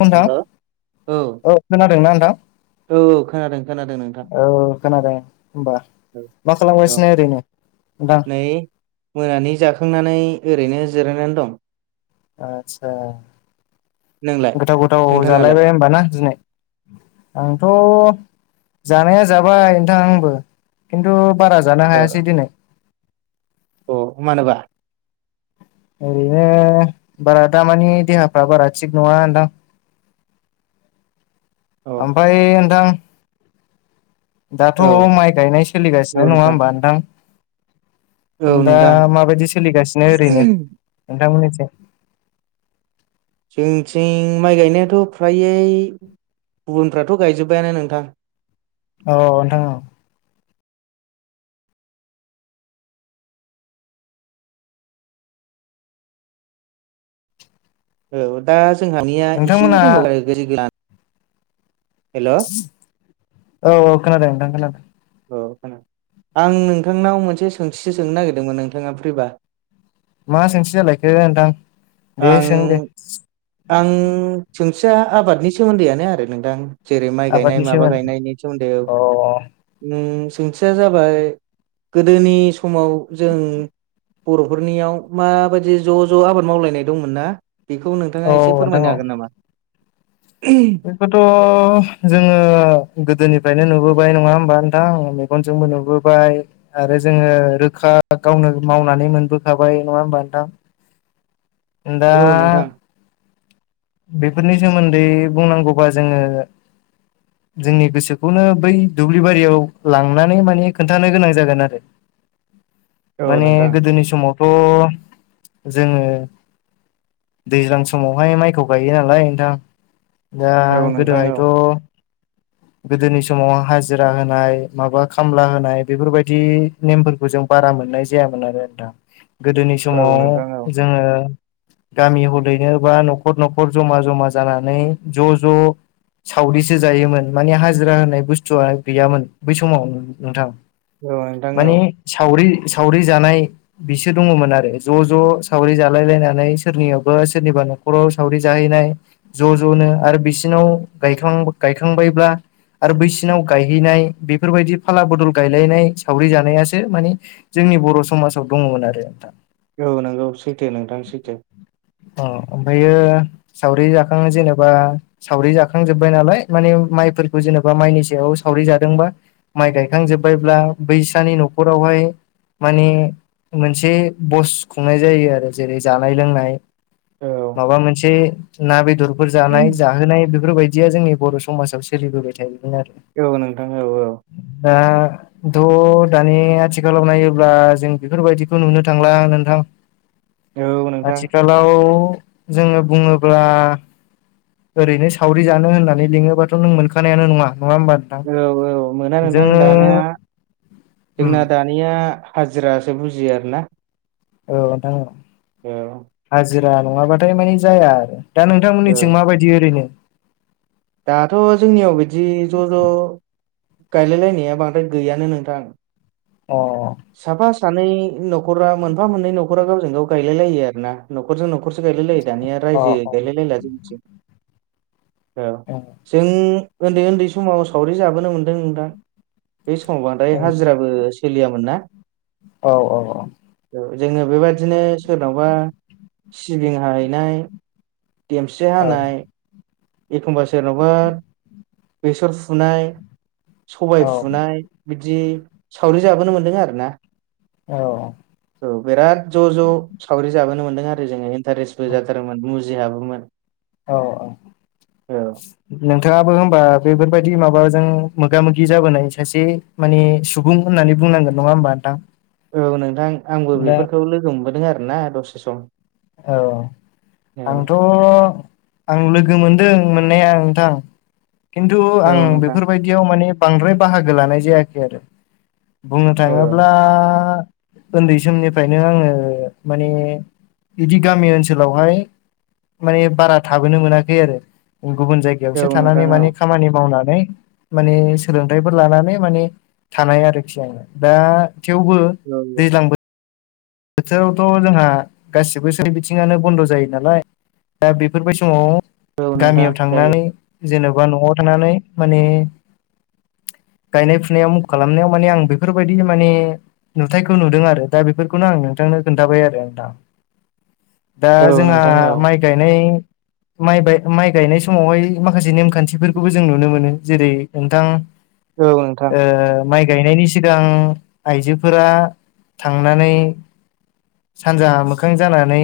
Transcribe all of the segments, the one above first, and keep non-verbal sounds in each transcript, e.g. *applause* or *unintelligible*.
नोंथां हेल' औ औ खोनादोंना नोंथां? औ खोनादों खोनादों नोंथां औ खोनादों होमबा मा औ खालामगासिनो ओरैनो? नोंथां नै मोनानि जाखांनानै ओरैनो जिरायनानै दं। आतसा नोंलाय गोथाव गोथाव नोंथाङालाय जालायबाय होमबाना दिनै? आंथ' जानाया जाबाय नोंथां आंबो खिन्थु बारा जानो हायासै दिनै। अ मानोबा? ओरैनो बारा दामानि देहाफ्रा बारा थिग नङा नोंथां औ ओमफाय नोंथां? दाथ' औ माइ गायनाय सोलिगासिनो नङा नोंथां होमबा नोंथां? औ दा नोंथां। माबायदि सोलिगासिनो ओरैनो नोंथांमोननिथिं? जोंनिथिं माइ गायनायाथ' फ्रायै गुबुनफ्राथ' गायजोबबायानो नोंथां। अ नोंथां औ। औ दा जोंहानिया एसे नोंथांमोना दंबावो *unintelligible* हेल' औ औ औ खोनादों नोंथां खोनादों। औ खोनादो आं नोंथांनाव मोनसे सोंथिसो सोंनो नागिरदोंमोन नोंथाङा फ्रिबा? मा सोंथि जालायखो नोंथां दे सों आं दे? आं सोंथिया आबादनि सोमोन्दैआनो आरो नोंथां। जेरै माइ गायनाय आबादनि माबा सोमोन्दै गायनायनि सोमोन्दै अ सोंथिया जाबाय गोदोनि समाव जों बर'फोरनियाव माबायदि ज' ज' आबाद मावलायनाय दंमोनना बेखौ नों औ थाङा एसे नोंथां औ फोरमायनो हागोन नामा? बेखौथ' जोङो गोदोनिफ्रायनो नुबोबाय नङा होमबा नोंथां? मेगनजोंबो नुबोबाय आरो जोङो रोखा गावनो मावनानै मोनबोखाबाय नङा होमबा नोंथां? दा औ नोंथां बेफोरनि सोमोन्दै बुंनांगौबा जोङो जोंनि गोसोखौनो बै दुब्लि बारियाव लांनानै माने खोन्थानो गोनां जागोन आरो। औ माने नोंथां गोदोनि समाव थ' जोङो दैज्लां समावहाय माइखौ गायो नालाय नोंथां दा औ नोंथां औ गोदोहायथ' गोदोनि समाव हाजिरा होनाय माबा खामला होनाय बेफोरबायदि नेमफोरखौ जों बारा मोननाय जायामोन आरो आ दा गोदोनि औ समाव नोंथां औ जोङो गामि हदैनो बा न'खर न'खर जमा जमा जानानै ज' ज' साउरिसो जायोमोन। माने हाजिरा होननाय बुस्थुआ गैयामोन बै समाव नोंथां औ नोंथां औ माने सावरि सावरि जानाय बिसो दङमोन आरो ज' ज' सावरि जालायलायनानै सोरनियावबा सोरनिबा न' खरआव सावरि जाहैनाय ज' ज'नो आरो बिसिनाव गायखां गायखांबायब्ला आरो बैसिनाव गायहैनाय बेफोरबायदि फाला बदल गायलायनाय सावरि जानायासो मानि जोंनि बर' समाजाव दङमोन आरो नोंथां। औ नोंगौ सैथो नोंथां सैथो। औ ओमफ्रायो सावरि जाखाङो जेनोबा सावरि जाखांजोबबाय नालाय माने माइफोरखौ जेनेबा माइनि सायाव सावरि जादोंबा माइ गायखांजोबबायब्ला बैसानि न'खरावहाय माने मोनसे बस खुंनाय जायो आरो जेरै जानाय लोंनाय औ माबा मोनसे ना बेदरफोर जानाय जाहोनाय बेफोरबायदिया जोंनि बर' समाजाव सोलिबोबाय थायोमोन आरो। औ नोंथाङ औ औ। दा थ' दानि आथिखालाव नायोब्ला जों बेफोरबायदिखौ नुनो थांला नोंथां। औ नोंथां। आगोलाव जोङो बुङोब्ला ओरैनो सावरि जानो होननानै लिङोबाथ' नों मोनखानायानो नङा नङा होमबा नोंथां औ औ मोना नोंथां जोङो दानाया उम जोंना दानि निया हाजिरासो बुजियो आरो ना। औ नोंथां औ। ए औ। हाजिरा नङाबाथाय मानि जाया आरो दा नोंथांमोननिथिं माबायदि ओरैनो? दाथ' जोंनियाव बिदि ज' ज' गायलायलायनाया बांद्राय गैयानो नोंथां। अ साफा सानै न'खरा मोनफा मोननै न'खरा गावजों गाव गायलाय लायो आरो ना। न'खरजों न'खरसो गायलायलायो दानिया अ रायजो गायलायलायला जोंनिथिं। औ अ जों उन्दै उन्दै समाव सावरि जाबोनो मोनदों नोंथां। बे समाव बांद्राय हाजिराबो सोलियामोन ना। औ औ औ। औ जोङो बेबादिनो सोरनावबा सिबिं हाहैनाय देमसि औ हानाय एखमबा सोरनावबा बेसर फुनाय सबाय औ फुनाय बिदि सावरि जाबोनो मोनदों आरो ना। औ। औ बिराद ज' ज' सावरि जाबोनो मोन्दों आरो जोङो इन्टारेस्टबो जाथारमोन मुजिहाबोमोन। औ औ। औ नोंथाङाबो होमबा बेफोरबायदि माबाजों मोगा मोगि जाबोनाय सासे मानि सुबुं होननानै बुंनांगोन नङा होमबा नोंथां? औ नोंथां आंबो दा बेफोरखौ लोगो मोनबोदों आरोना दसे सम। औ। औ आंथ' आं लोगो मोनदों मोननाया नोंथां खिन्थु औ आं नोंथां बेफोरबायदियाव माने बांद्राय बाहागो लानाय जायाखै आरो। बुंनो औ थाङोब्ला उन्दै समनिफ्रायनो आङो माने बिदि गामि ओनसोलावहाय माने बारा थाबोनो मोनाखै आरो गुबुन जाय औ जगायावसो नोंथां थानानै औ माने खामानि मावनानै माने सोलोंथाइफोर लानानै माने थानाय आरोखि आङो दा थेवबो औ। दैज्लां बोथोरावथ' जोंहा गासिबो सोर बिथिङानो बन्द' जायो नालाय दा बेफोरबाय समाव औ नोंथां गामियाव जायो थांनानै जेन'बा न'आव थानानै माने गायनाय फुनायाव मुख खालामनायाव माने आं बेफोरबायदि माने नुथायखौ नुदों आरो दा बेफोर खौनो आं नोंथांनो खिनथाबाय आरो नोंथां दा औ जोंहा नोंथां औ माइ गायनाय माइ बाय माइ गायनाय समावहाय माखासे नेमखान्थिफोरखौबो जों नुनो मोनो जेरै नोंथां औ नोंथां ओ माइ गायनायनि सिगां आइजोफोरा थांनानै सानजा मोखां जानानै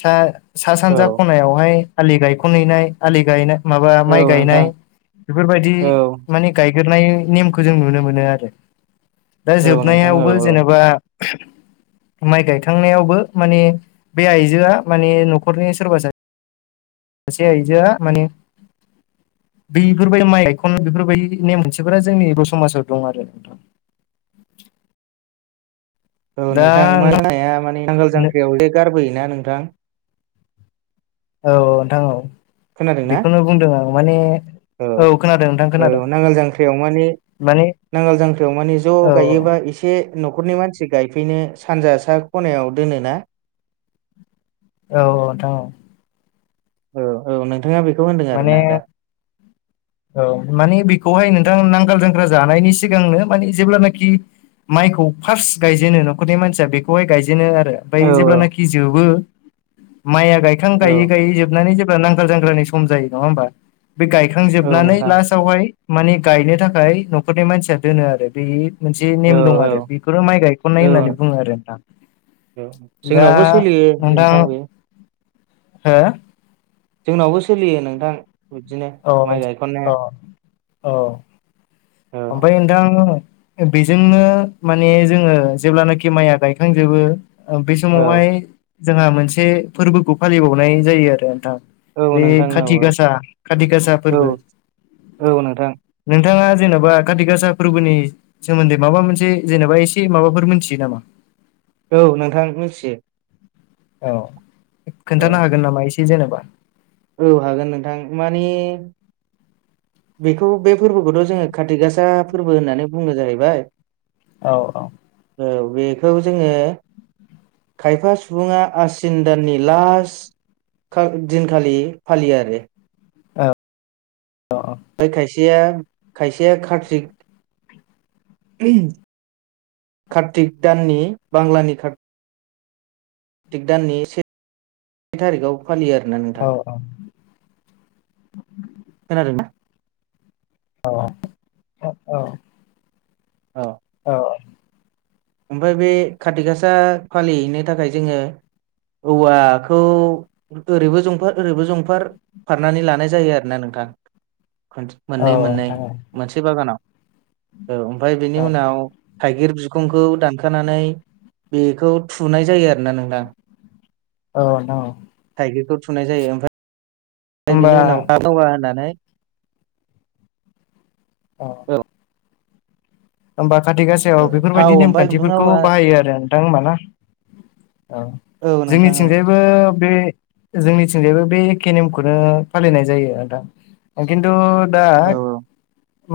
सा-सा औ सानजा खनायावहाय आलि गायख'हैनाय आलि गायना माबा औ माइ गायनाय नोंथां बेफोरबायदि औ माने गायगोरनाय नेमखौ जों नुनो मोनो आरो दा औ नोंथां औ जोबनायावबो जेनेबा माइ गायखांनायावबो माने बे आइजोआ माने न'खरनि सोरबा सा से आयजोआ माने बैफोरबायदि माइ गायखन बेफोरबायदि नेम मोनसेफोरा जोंनि बर' समाजाव दं आरो नोंथां। औ दा नोंथां मा होन हाया माने बांगाल नोंथां जांख्रियाव एसे गारबोयोना नोंथां औ नोंथां औ खोनादोंना बेखौनो बुंदों आं माने औ खोनादों नोंथां औ खोनादों नांगाल जांख्रियाव माने माने नांगाल जांख्रियाव माने ज' औ गायोबा एसे न'खरनि मानसि गायफैनो सानजा सा खनायाव दोनोना औ औ नोंथां औ औ औ नोंथाङा बेखौ होनदों माने आरोना आदा औ मानिे बेखौहाय नोंथां नांगाल जांग्रा जानायनि सिगांनो माने जेब्लानाखि माइखौ फार्स्ट गायजेनो न'खरनि मानसिया बेखौहाय गायजेनो आरो। औ ओमफ्राय जेब्लानाखि जोबो माइया गायखां औ गायै गायै जोबनानै जेब्ला नांगाल जांख्रानि सम जायो नङा होमबा? बे औ गायखांजोबनानै नोंथां लास्टयावहाय माने गायनो थाखाय न'खरनि मानसिया दोनो आरो बे मोनसे औ नेम दं आरो। बेखौनो माइ गायखननाय औ होननानै बुङो आरो नोंथां। औ दा जोंनावबो सोलियो नोंथां बेयो हा जोंनावबो सोलियो नोंथां बिदिनो अ माइ अ गायखननाया औ औ ओमफ्राय नोंथां बेजोंनो माने जोङो जेब्लानाखि माइया गायखांजोबो ओ बे समावहाय औ जोंहा मोनसे फोरबोखौ फालिबावनाय जायो आरो नोंथां औ बे नोंथां औ खाथि गासा खाथि गासा औ फोरबो औ नोंथां नोंथाङा जेन'बा काति गासा फोरबोनि सोमोन्दै माबा मोनसे जेनबा एसे माबाफोर मोनथियो नामा औ नोंथां मिथियो औ औ खोन्थानो हागोन नामा एसे जेनबा औ हागोन नोंथां मानि बेखौ बे फोरबोखौथ' जोङो काति गासा फोरबो होननानै बुंङो जाहैबाय औ औ औ बेखौ जोङो खायफा सुबुङा आसिन दाननि लास्ट खाग दिनखालि फालियो आरो औ अ अ ओमफ्राय खायसेया खायसेया कार्तिक ओइ कार्तिक दाननि बांलानि कारत तिक दाननि से थारिखआव फालियो आरोना औ नोंथां औ खोनादों नों औ औ ओ औ औ औ ओमफ्राय बे खाति गासा फालिहैनो थाखाय जोङो औवाखौ ओरैबो जंफार ओरैबो जंफार फारनानै लानाय जायो आरो ना नोंथां *unintelligible* औ मोननै मोननै नोंथां मोनसे बागानाव औ ओमफ्राय बेनि उनाव थाइगिर बिखुं खौ दानखानानै बेखौ थुनाय जायो आरोना नोंथां औ नोंथां औ थाइगिरखौ थुनाय जायो ओमफाय फाय होमबा बेनि उनाव *unintelligible* होनानै अ औ होमबा खाथि गासायाव थाव बेफोरबायदि ओमफ्राय खुन्दुं नेमखान्थिफोरखौ आवा बाहायो आरो नोंथां होमबा ना औ औ नोंथां औ जोंनिथिंजाय बो बे जोंनिथिंजायबो बे एखे नेमखौनो फालिनाय जायो नोंथां खिन्थु दा औ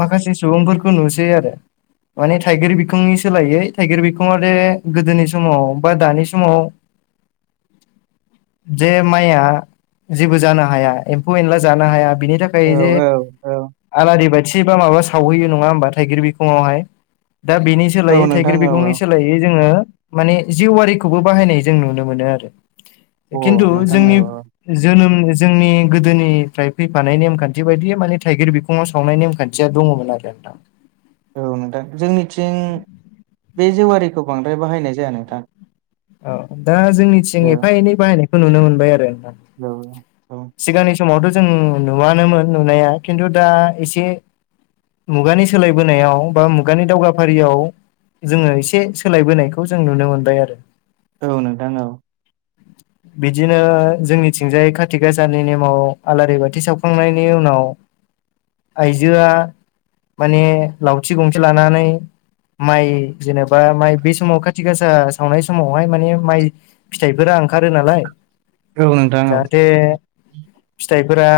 माखासे सुबुंफोरखौ नुसै आरो माने थाइगिर बिखुंनि सोलायै थाइगिर बिखङा जे गोदोनि समाव बा दानि समाव लांदां जे माइया जेबो जानो हाया एम्फौ एनला जानो हाया बिनि औ थाखाय जे औ औ आलारि बाथि बा माबा सावहैयो नङा होनबा थाइगिर बेखौ फुङावहाय दा बिनि औ सोलायै नोंथां थाइगिर औ औ बिगंनि सोलाय लायय जोङो माने जिवारिखौबो बाहायनाय जों नुनो मोनो आरो खिन्थु अ नोंथां जोंनि औ औ जोनोम जोंनि गोदोनिफ्राय फैफानाय नेमखान्थि बायदि माने थाइगिर बि फुङाव सावनाय नेमखान्थिया दङमोन आरो नोंथां औ नोंथां जोंनिथिं बे जेवारिखौ बांद्राय बाहायनाय जाया नोंथां औ दा जोंनिथिं औ एफा एनै बाहायनायखौ नुनो मोनबाय आरो औ औ सिगांनि समावथ' जों नुवानोमोन नुनाया खिन्थु दा एसे मुगानि सोलायबोनायाव बा मुगानि दावगाफारियाव जोङो एसे सोलायबोनायखौ जों नुनो मोनबाय आरो औ नोंथां औ बिदिनो जोंनिथिंजाय खाथि खाथि गासानि नेमाव आलारि बाथि सावखांनायनि उनाव आइजोआ माने लावथि गंसे लानानै माइ जेनेबा माइ बे समाव खाथि गासा सावनाय समावहाय माने माइ फिथाइफोरा ओंखारो नालाय औ नोंथां औ बेे फिथाइफोरा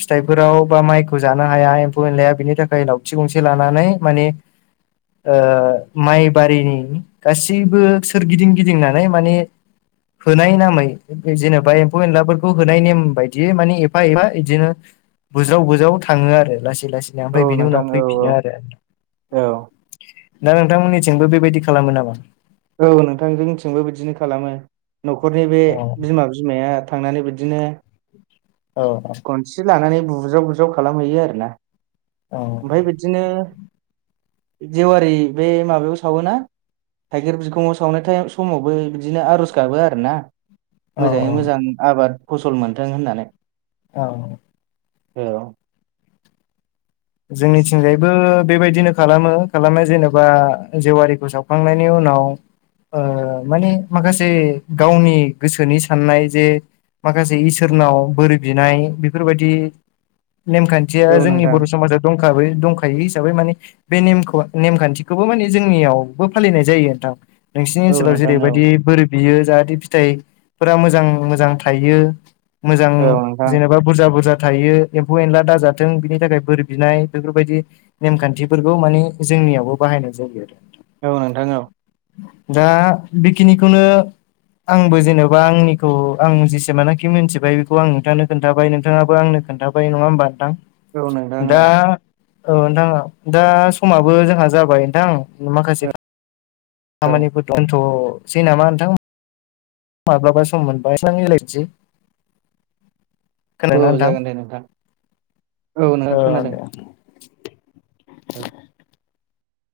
फिथाइफोराव बा माइखौ जानो हाया एम्फौ एनलाया बिनि थाखाय लावथि गंसे लानानै मानि ओ माइबारिनि गासैबो सोरगिदिं गिदिंनानै माने होनाय नामै जेनेबा एम्फौ एनलाफोरखौ खौ होनाय नेम बायदियै माने एफा एफा बिदिनो बुज्राव बुज्राव थाङो आरो लासै लासै ओमफ्राय औ बिनि नोंथां उनाव औ फैफिनो आरो औ दा नोंथांमोननिथिंबो बेबायदि खालामो नामा औ नोंथां जोंथिंबो बिदिनो खालामो न'खरनि बे औ बिमा बिमाया थांनानै बिदिनो औ गनस्रि लानानै बुज्राव बुज्राव खालामहैयो आरो ना औ ओमफ्राय बिदिनो जेवारि बे माबायाव सावोना थाइगिर बिखङाव सावनाय समावबो बिदिनो आर'ज गाबो आरो ना औ मोजाङै मोजां आबाद फसल मोनथों होननानै औ औ जोंनिथिंजायबो बेबायदिनो खालामो खालामनाय जेनेबा जेवारिखौ सावखांनायनि उनाव ओ माने माखासे गावनि गोसोनि साननाय जे माखासे इसोरनाव बोर बिनाय बेफोरबायदि नेमखान्थिया औ जोंनि नोंथां बर' समाजाव दंखायो हिसाबै माने बे नेमखौ नेमखान्थिखौबो माने जोंनियावबो फालिनाय जायो नोंथां नोंसिनि औ ओनसोलाव नोंथां औ जेरैबायदि बोर बियो जाहाथे फिथाइफोरा मोजां मोजां थाइयो मोजां औ नोंथां जेनेबा बुरजा बुरजा थायो एम्फौ एनला दाजाथों बिनि थाखाय बोरै बिनाय बेफोरबायदि नेमखान्थिफोरखौ माने जोंनियावबो बाहायनाय जायो आरो औ नोंथां औ दा बेखिनिखौनो आंबो जेन'बा आंनिखौ आं जेसेमानखि मिथिबाय बेखौ आं नोंथांनो खोनथाबाय नोंथाङाबो आंनो खोनथाबाय बै नङा होमबा नोंथां औ नोंथां दा औ औ नोंथाङा दा समाबो जोंहा जाबाय नोंथां माखासे औ खामानिफोर दं दोनथ'सै नामा नोंथां माब्लाबा सम मोनबा रायलायनोसै खोनादों ना औ नोंथां जागोन दे नोंथां औ खोनादों दे औ